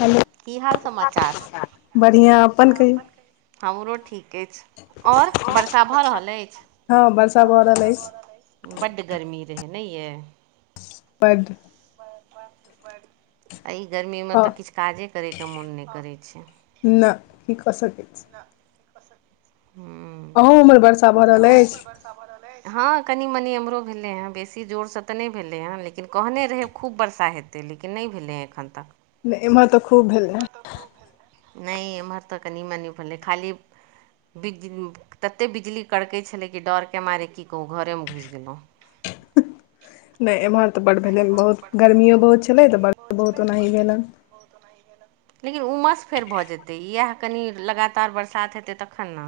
Hello की हाल समाचार [unintelligible] बढ़िआँ अपन कहियौ हमरो ठीक अछि आओर वर्षा भऽ रहल अछि की सब भऽ रहल अछि बड्ड गर्मी रहै नै यै बड्ड आ ई गर्मी मे ह तऽ किछ काजे करेके मोन नहि करै छै न की कऽ सकै छी न हू अहूँ उमर वर्षा भऽ रहल अछि हमरलै हँ कनि मनि एमहरो भेलै हँ बेसी जोरसँ तऽ नहि भेलै हँ लेकिन कहने रहै खूब बरषा हेतै लेकिन नहि भेलै एखन तक नै एमहर तऽ खूब भेलै नहि एम्हर तऽ कनि मनि भेलै खाली बिज तते बिजली कड़कै छलै कि डरके मारे की कहू घरेमे घुसि गेलहुँ नहि एम्हर तऽ बड्ड भेलै बहुत गर्मियो बहुत छलै तऽ बड़ बहुत ओनाही भेलनि बहु त म गेल [unintelligible] लेकिन उमस फेर भऽ जेतै इएह कनि लगातार बरसात हेतै तखन ने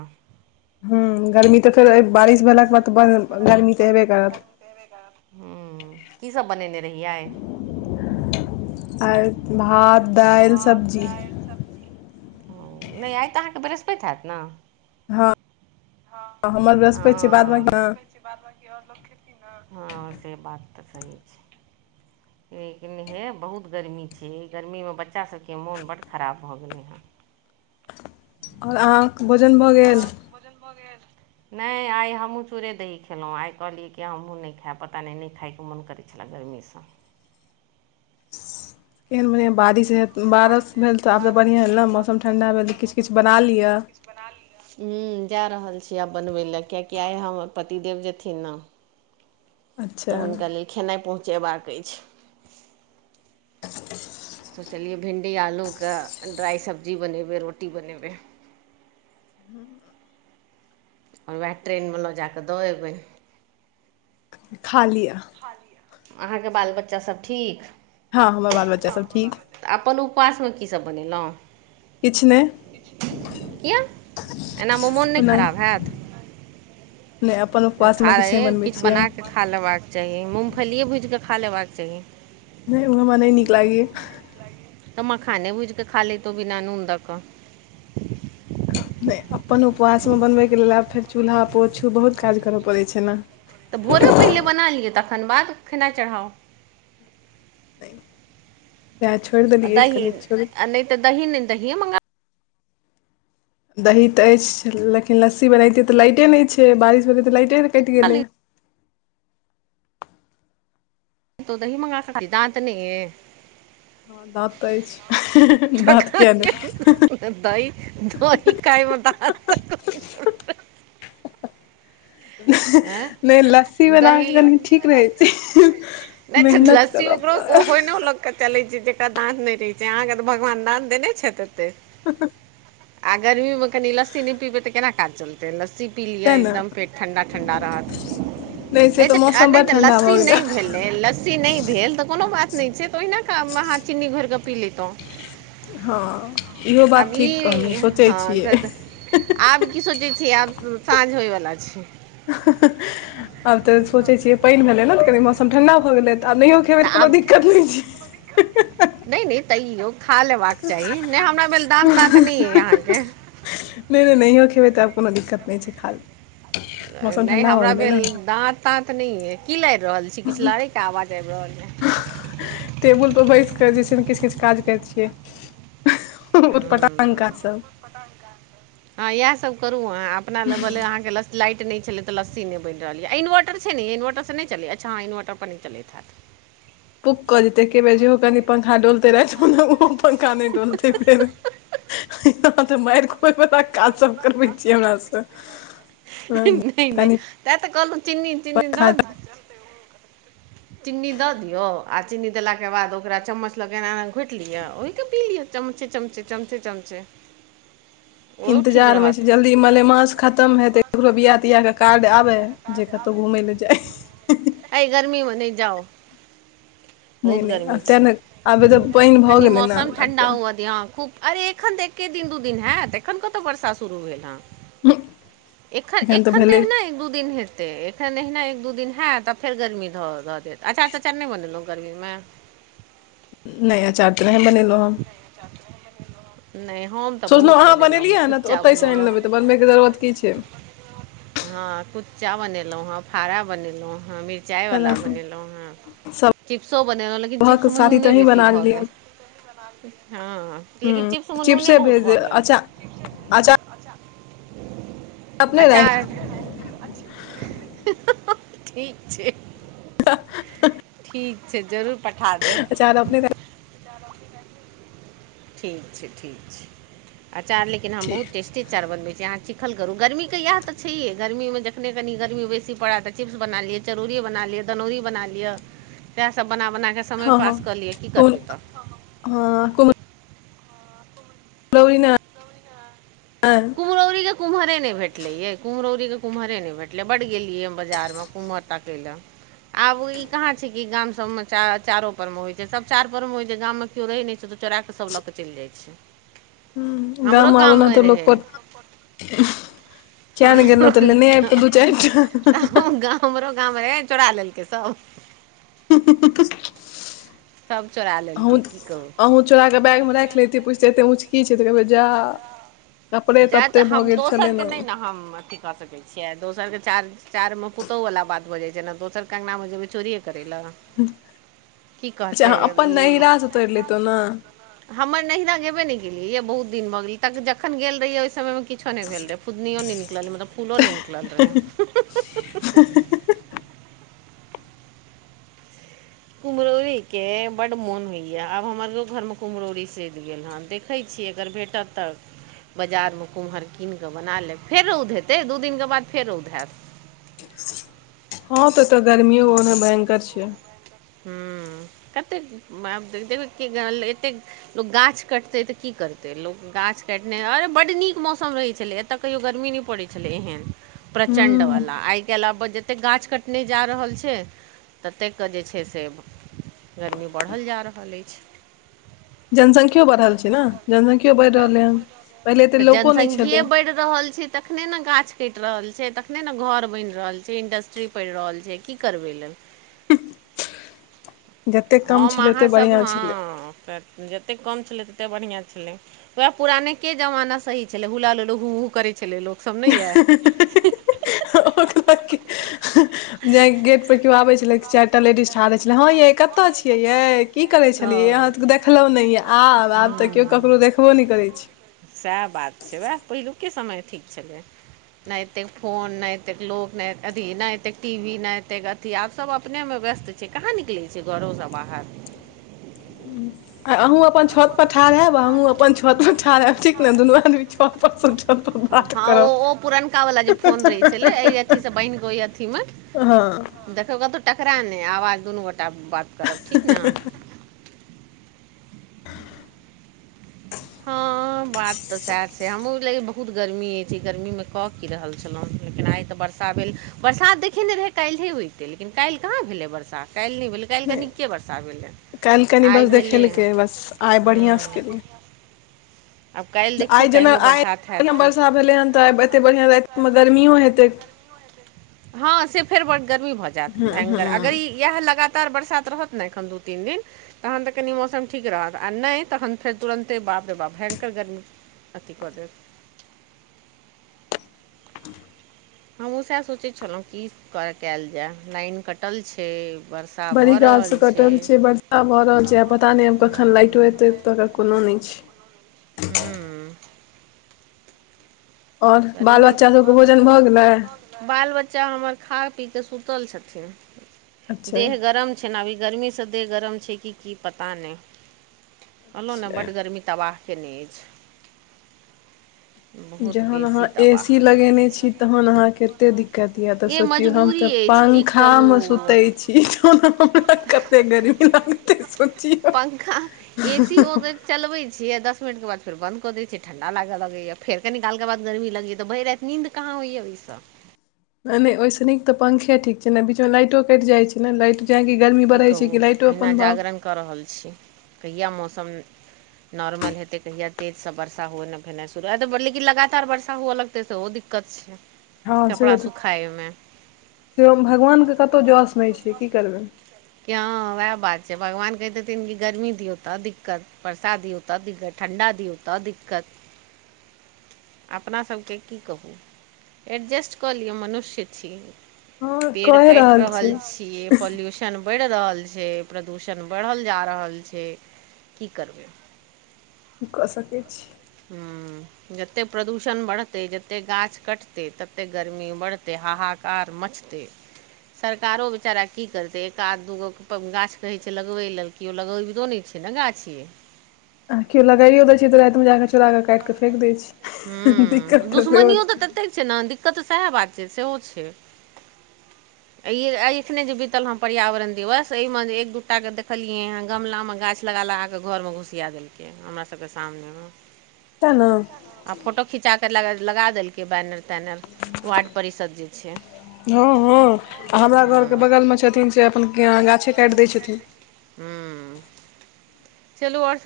हू गर्मी तऽ फेर बारिश भेलाके बाद तऽ ब गरमी तऽ हेबे करत ह कीसभ बनेने रहियै आर आइ भात दालि भात सब्जी दालि सब्जी। नहि आइ तऽ अहाँकेँ बृहस्पति हैत ने। हँ, हमर बृहस्पति छी बाद। हँ हँ, से बात तऽ सही छै। लेकिन हे बहुत गर्मी छै। गर्मीमे बच्चा सभके मोन बड्ड खराब भऽ गेलै हँ। आओर अहाँकेँ भोजन भऽ गेल। भोजन भऽ गेल? नहि आई हमहूँ चूरे दही खेलो आई कहलिये क हमू नहि खाय पता नहि नहि खाय के मोन करे। छलला गरमीसँ केहन बढ़िआँ बारिश बारिश भेल तऽ आब तऽ बढ़िआँ भेल ने मौसम ठण्डा भेल तऽ किछु किछु बना लिअ बना लिआ। हू, जा रहल छियै आब बनबय लए कियकि आइ हमर पतिदेव जेथिन ने। तऽ अच्छा हुनका लेल खेनाइ पहुँचे बाक अछि। [inaudible] त चलि भिण्डी आलू कऽ ड्राइ सब्जी बनेबै रोटी बनेबै हँ। आओर वएह ट्रेनमे लऽ जाकऽ दऽ अबै। खा लिआ। अहाँकेँ बाल बच्चासभ ठीक। हँ, हमर बाल बच्चा सभ ठीक तऽ अपन उपवास मे कीसभ बनेलहुँ किछु नहि किया एनामे मोन नहि ओनाहि खराब हैत। नहि अपन उपवास खा मे किछु नहि बनबैत छियै। बना कऽ खा लेबाके चाही मूँगफलियए भूजिके खा लेबाक चाही। नहि ओह हमरा नहि निक लागीया तऽ मखाने बुझके खाल लेतो बिना नून दैके नहि अपन उपवास मे बनबयके लेलऽ आब फेर चूल्हा पोछू बहुत काज करय पड़ै छै ने। तऽ भोरे पहिले बना लिआ तखन बाद खेना चढ़ाउ तै, छोड़ि आ देलियै, कहलियै छोड़। दही ने दही मंग। दही तऽ अछि, लेकिन लस्सी बनैतियै तऽ लाइटे नहि छै, बारिश भऽ गेलै तऽ लाइते नहि कट गेलै तो दही मगा कऽ खा [unintelligible] दाँत ने हँ, दाँत तऽ अछि, दाँत किया तखन नै दही, दही खायमे दऽ। आँय नहि, लस्सी बना के दही कनि ठीक रहै छै, नहि छै मेहनत लस्सी करऽ ओकरो ओहो पड़त नहि चलै छै, जेकरा दांत नहि रहै छै, अहाँकेँ तऽ भगवान दंत देने छै, छथि एते ह। आ गर्मी मे कनि लस्सी नहि पीबे तऽ केना काज चलते लस्सी पी लियए तैँ ने एकदम फेर ठण्डा। ठण्डा रहत, से नहि मौसम बड़ तऽ ठण्डा भऽ लस्सी नहि गेलै लस्सी नहि भेल तऽ, कोनो बात नहि छै, तऽ ओहिना खाउ माहा चीनी घोर कऽ पी लीतौ हँ, इहो बात आब ठीक कहलहूँ ई सोचै हँ छियै। तऽ आब की सोचै छै आब साँझ होयवला छै। आब तऽ सोचै छियै, पाइन भेलै ने तऽ कनि मौसम ठंडा भऽ गेलै तऽ आ नहि। एहिमे तऽ कोनो दिक्कत नहि छै नहि नहि तैयो खा लेबाक चाही नहि हमरा भेल दाँत ताँत नहि यइ अहाँके नहि नहि नहियो खेबै तऽ आब कोनो दिक्कत नहि छै खा ले नहि हमरा भेल दाँत दाँत नहियै की लाइड़ रहल छी किछ लड़ैके आवाज आबि रहल यऽ टेबुल पर बैसि कऽ जे छै ने किछ किछ काज करैत छियै उतपटांग हँ काज सब हँ इएह सभ करू अहाँ अपना लेबले अहाँके ल लाइट नहि छलै तऽ लस्सी नै बनि रहल ये आ इनवर्टर छै ने यै इनवर्टर से नहि चलै अच्छा हँ इनवर्टर पर नहि चलैत हैत पुक कऽ जेतै एके बेर जेहो कनि पंखा डोलतै रातिमे ओहो पंखा नहि डोलतै फेरो आहाँ तऽ मारि खुएबै वला काज सब करै नहि नहि कनि तेँ तऽ कहलू चीनी तिन्नी पंखा द चीनी दऽ दियौ आ चीनी देलाके बाद ओकरा चम्मच लो के एना एना घोटि लिअ ओहि के पी लिअ चमचे चमचे चमचे चमचे ओहु ठीक इंतजार मे रहत छी जल्दी मलेमास खतम हइ तऽ ककरो बियाह तिआहके कार्ड आबै जे कतौ घुमै लए जाइ [inaudible] अइ गर्मीमे नहि जाउ नहि खूब नहि गर्मी आब तें छै ने आब तऽ पानि भऽ कनी गेलै ने मौसम आब ठंडा हुअ दियौ हँ खूब अरे एखन तऽ एके दिन दू दिन हैत एखन कतऽ वर्षा शुरू भेल हन एखन एखन तऽ एहिने एक दू दिन हेतै ते एखन एहिना एक दू दिन हैत तऽ फेर गर्मी धऽ धऽ देत अँचार तँचार नहि बनेलौं गर्मीमे नहि अँचार तऽ नहि बनेलौं हँ नहि हम तऽ सोलौं बहुत अहाँ बनेलहुँ हँ बनेलियै हने तऽ कुच्चा ओतैसँ आनि बनेलहुँ लेबै तऽ बनबैके जरूरत की छै हँ कुच्चा बनेलौं हँ फाड़ा बनेलै हेँ मिर्च चाय तेना बला बनेलौं हँ चिप्सो बनेलौं लेकिन सभक चिप्समे शादी तऽ नूने अहीं बेसी बना भऽ लेलियै गेल हँ लेकिन ह चिप्समे नूने चिप्से बहुत भेज दे भऽ गेल अच्छा अचार अपने राखि अँचार [inaudible] ठीक छै [inaudible] ठीक छै जरूर पठा देब चार अपने [unintelligible] [inaudible] ठीक छै ठीक छै अँचार लेकिन हम ठीक बहुत टेस्टी अँचार बनबै छी अहाँ चिक खल करू गर्मीके इएह तऽ छैहे गर्मीमे जखने कनी गर्मी बेसी पड़ै तऽ चिप्स बना लिय चरौरीये बना लिय दनौरि बना लिय सैह सब बना बना कऽ समय हँ हँ पास कऽ लिअ की कहुन करबै तऽ हँ कहुन लौरीना [unintelligible] आँ कुम्हरौरी के कुम्हरे नै भेटले यै कुम्हरौरी के कुम्हरे नै भेटलै बड्ड गेलियै हम बजार मे कुम्हर ताकैल आब ई कहाँ छै कि गाम सभमे अँचारो बनबबै छै सभ अँचार मे होइ छै गाममे केओ रहै नहि छै तऽ चोराकऽ सब लऽ कऽ चलि जाइ छै हूंम्म हमरो गाममे आब ओनाहुतो लोक रहै को क्ये नहि गेलैं तऽ लेनेअबितेंं दू चारि टा हमरो गाँममे रहै चोरा लेलकै सब [unintelligible] सब चोरा ले अहूँ अहूँ चोराके बैगमे राखि लैतै पुछतै एते ऊँच की छै तऽ कहबै जा कपड़े जाय तऽ तते भऽ हम गेल छलै दोसरकेँ ने नहि नऽ हम अथी कऽ सकै दोसरके चार चार मऽ पुतोहुवला बात भऽ जाइ छै ने दोसरके अंगनामे जेबै चोरिये करै लऽ अच्छा अहाँ अपन ई नहिरासँ तोड़ि लेतहु नऽ हमर नैहिरा गेबे नहि केलियै यै बहुत दिन भऽ गेलै तक जखन गेल रहियै ओहि समय मऽ की किछो नहि भेल रहै फुदनियो नहि निकलल रहै मतलब फूलो नहि निकलल रहै [unintelligible] कुम्हरौरी के बड्ड मोन होइ यऽ आब हमरो घर म कुम्हरौरी सधि गेल हन देख देखै छियै अगर भेटत तऽ बाजारमे कुम्हर कीन कऽ बना लेब फेर रौद हेतै दू दिनकेँ बाद फेर रौद हैत हँ तऽ तऽ गर्मियो ओने भयंकर छै हुँ कतेक देख [unintelligible] लोक गाछ कटतै तऽ की करतै लोक गाछ काटने अरे बड्ड नीक मौसम रहैत छलै ए एतअ कहियौ गर्मी नइ परै छलै एहेन प्रचंड हूँ वाला आइ काल्हि आब जेते गाछ काटने जा रहल छै ततेक कऽ जे छै से गर्मी बढ़ल जा रहल अछि जनसंख्यो बढ़ल छै नऽ जनसंख्यो बढ़ि रहलै हन पहिले तऽ एतेक लोको नहि जनसंख्ये छलै बढ़ि रहल छी तखने नऽ गाछ कट रहल छै तखने नऽ घर बनि रहल छै इंडस्ट्री पैड़ रहल छै छै की करबै ओई लेल जते कम हम छलै ओते अहाँसभ बढ़िआँ छलै हँ तऽ जतेक कम छलै तते बढ़िआँ छलै उएह पुरानेके जमाना सही छलै हुला ला लू लू हू हू करै छलै लोकसभ नै यै ओकरा के [unintelligible] केओ आबे छले चारि टा लेडीज ठाढ़े रहै छलै हँ ये कतऽ छियै ये की करे हँ छलियै अहाँ सबकेँ दे देखलहु नै यै आब आब तऽ केओ ककरो देखबो नहि करै छै सैह बात छै उहै पहिलुके समय ठीक छलै नैय एतेक फोन नै एतेक लोको नहि अथी नैय एतेक टी वी नैय एतेक अथी आब सब अपनेमे व्यस्त छै कहाँ निकलै छै घरोसँ बाहर आ अहूँ अपन छत पर ठार हैब हमहूँ अपन छत पर ठार हैब ठीक न दुनू आदमी छत पर सँ छत पर ह बात हँ ओ करब ओ पुरनका वालला जे फोन रहै छलै एहि अथी सँ बानहि कऽ ओहि अथी म हँ देखौ कतौ टकरा नहि आवाज दुनू गोटा बात करब ठीक न हँ बात तऽ सैह छै हमू लेकिन बहुत गर्मी अछि गर्मी मे कऽ की रहलहु लेकिन आइ तऽ बरशा भेल बरसात देखेने रहे काल्हि होयइते लेकिन काल्हि कहाँ भेलै वर्षा काल्हि नहि भेलै काल्हि नहि कनीके वर्षा भेलै काल्हि कनि बस आइ भेलै हन देखेलकै बस आइ बढ़िआँसँ हूँ केलियै आब काल्हि देखियौ काल्हियो बरसात हैत कि भेले हन तऽ आब एते बढ़िया राति मे गर्मीयो हेतै हँ से फेर बड़ गर्मी भऽ जायत भयंकर अगर ई इएह लगातार बरसात रहत नऽ एखन दू तीन दिन तहन तऽ कनि मौसम ठीक रहत आ नहि तखन फेर तुरन्ते बाप रे बाप भयंकर गर्मी अभि कऽ देत हमहूँ सैह सोचै छलहुँं की क कयल जाय लाइन कट कटल छै वर्षा भऽ बड़ी काल रहल से छै कटल वर्षा भऽ हूँ ओतुका कोनो नहि छै हू आओर बाल गर्मी बच्चा सबके भोजन भऽ गेलै बाल बच्चा हमर खा पीकेऽ सुतल छथिन अच्छा देह गरम छैन अभी गर्मी स देह गरम छै कि की पता नहि कहलहुँ ने अच्छा बड्ड गर्मी तबाह केने अछि बहुत जहन अहाँ बेसी ए तबाह सी कने लगेने अछि छी तहन अहाँके एते दिक्कत यऽ तऽ ए सोचियौ हम मजबूरी तऽ अछि की पंखा कहू मे सुते छी तहन हमरा कते गर्मी लागते सोचियौ पंखा ए सी ओ त चलबै छियै दस मिनटके बाद फेर बन्द कऽ दै छियै ठण्डा लागऽ लगैया फेर कनि कालके बाद गर्मी लगैय तऽ भरि राति नीन्द कहाँ होइया ओहिसँ नै ओहिस नीक तऽ पंखे ठीक छै ने बीच मे लाइटो कटि जाइ छै ने लाइट जैयकि गर्मी की बढ़ै छै कहू कि लाइटो अहिना अपन भाव जागरण कऽ रहल छै कहिया मौसम नॉर्मल हेतै कहिया तेजसँ वर्षा हुए न भेनाइ‌ शुरू आ तऽ लेकिन लगातार वर्षा हुअ लगतै सेहो दिक्कत छै हँ सेहो कपड़ा तऽ सुखायमे सेहो भगवानके कतहुं जस नहि छै की करबै कि हँ वएह बात छै भगवान कहैत हेथिन कि गर्मी दियौ तऽ दिक्कत बर्षा दियौ त दिक्कत ठण्ढा दियौ त दिक्कत अपना सभके की कहू एडजस्ट कऽ लिअ मनुष्य छी हँ कये रहल छी ये पोल्यूशन प्रदूषण बढ़ि रहल छै प्रदूषण बढ़ल जा रहल छै की करबै की कऽ सकैत छी हूँ जतेक प्रदूषण बढ़तै जतेक गाछ कटतै ततेक गर्मी बढ़तै हाहाकार मचतै सरकारो बेचारा की करतै एक आध दूगो गाछ कहैत छै लगबै लेल केओ लगबितो नहि छै न गाछ यै आ केओ लगाइयो दैत छै तऽ रातिमे जा कऽ चोरा क काटि कऽ फेक दैत छै ह्ह ह्ह दिक्कत तऽ सेहो छै तै छै न दिक्कत तऽ सएह बात छै सेहो छै आ ई एखने जे बीतल हं पर्यावरण दिवस एहिमे जे एक दू टा के देखलियै हं गमला मे गाछ लगा लगाकऽ घरमे घुसिया देलकै हमरा सबके सामनेमे तै न आ फोटो खिचा कऽ लगा देलकै बैनर पैनल वार्ड परिषद जे छै हँ हँ आ हमरा घरके बगलमे छथिन से अपन गाछे काटि दै छथिन ह्म चलू और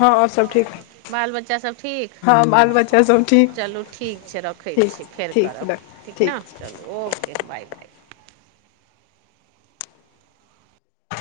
हँ और सब ठीक बाल बच्चा सभ ठीक हँ बाल बच्चा सब ठीक चलू ठीक छै रखै छियै रखैत छी ठीक फेर ठीक करब रख ठीक न चलू ओके बाय बाय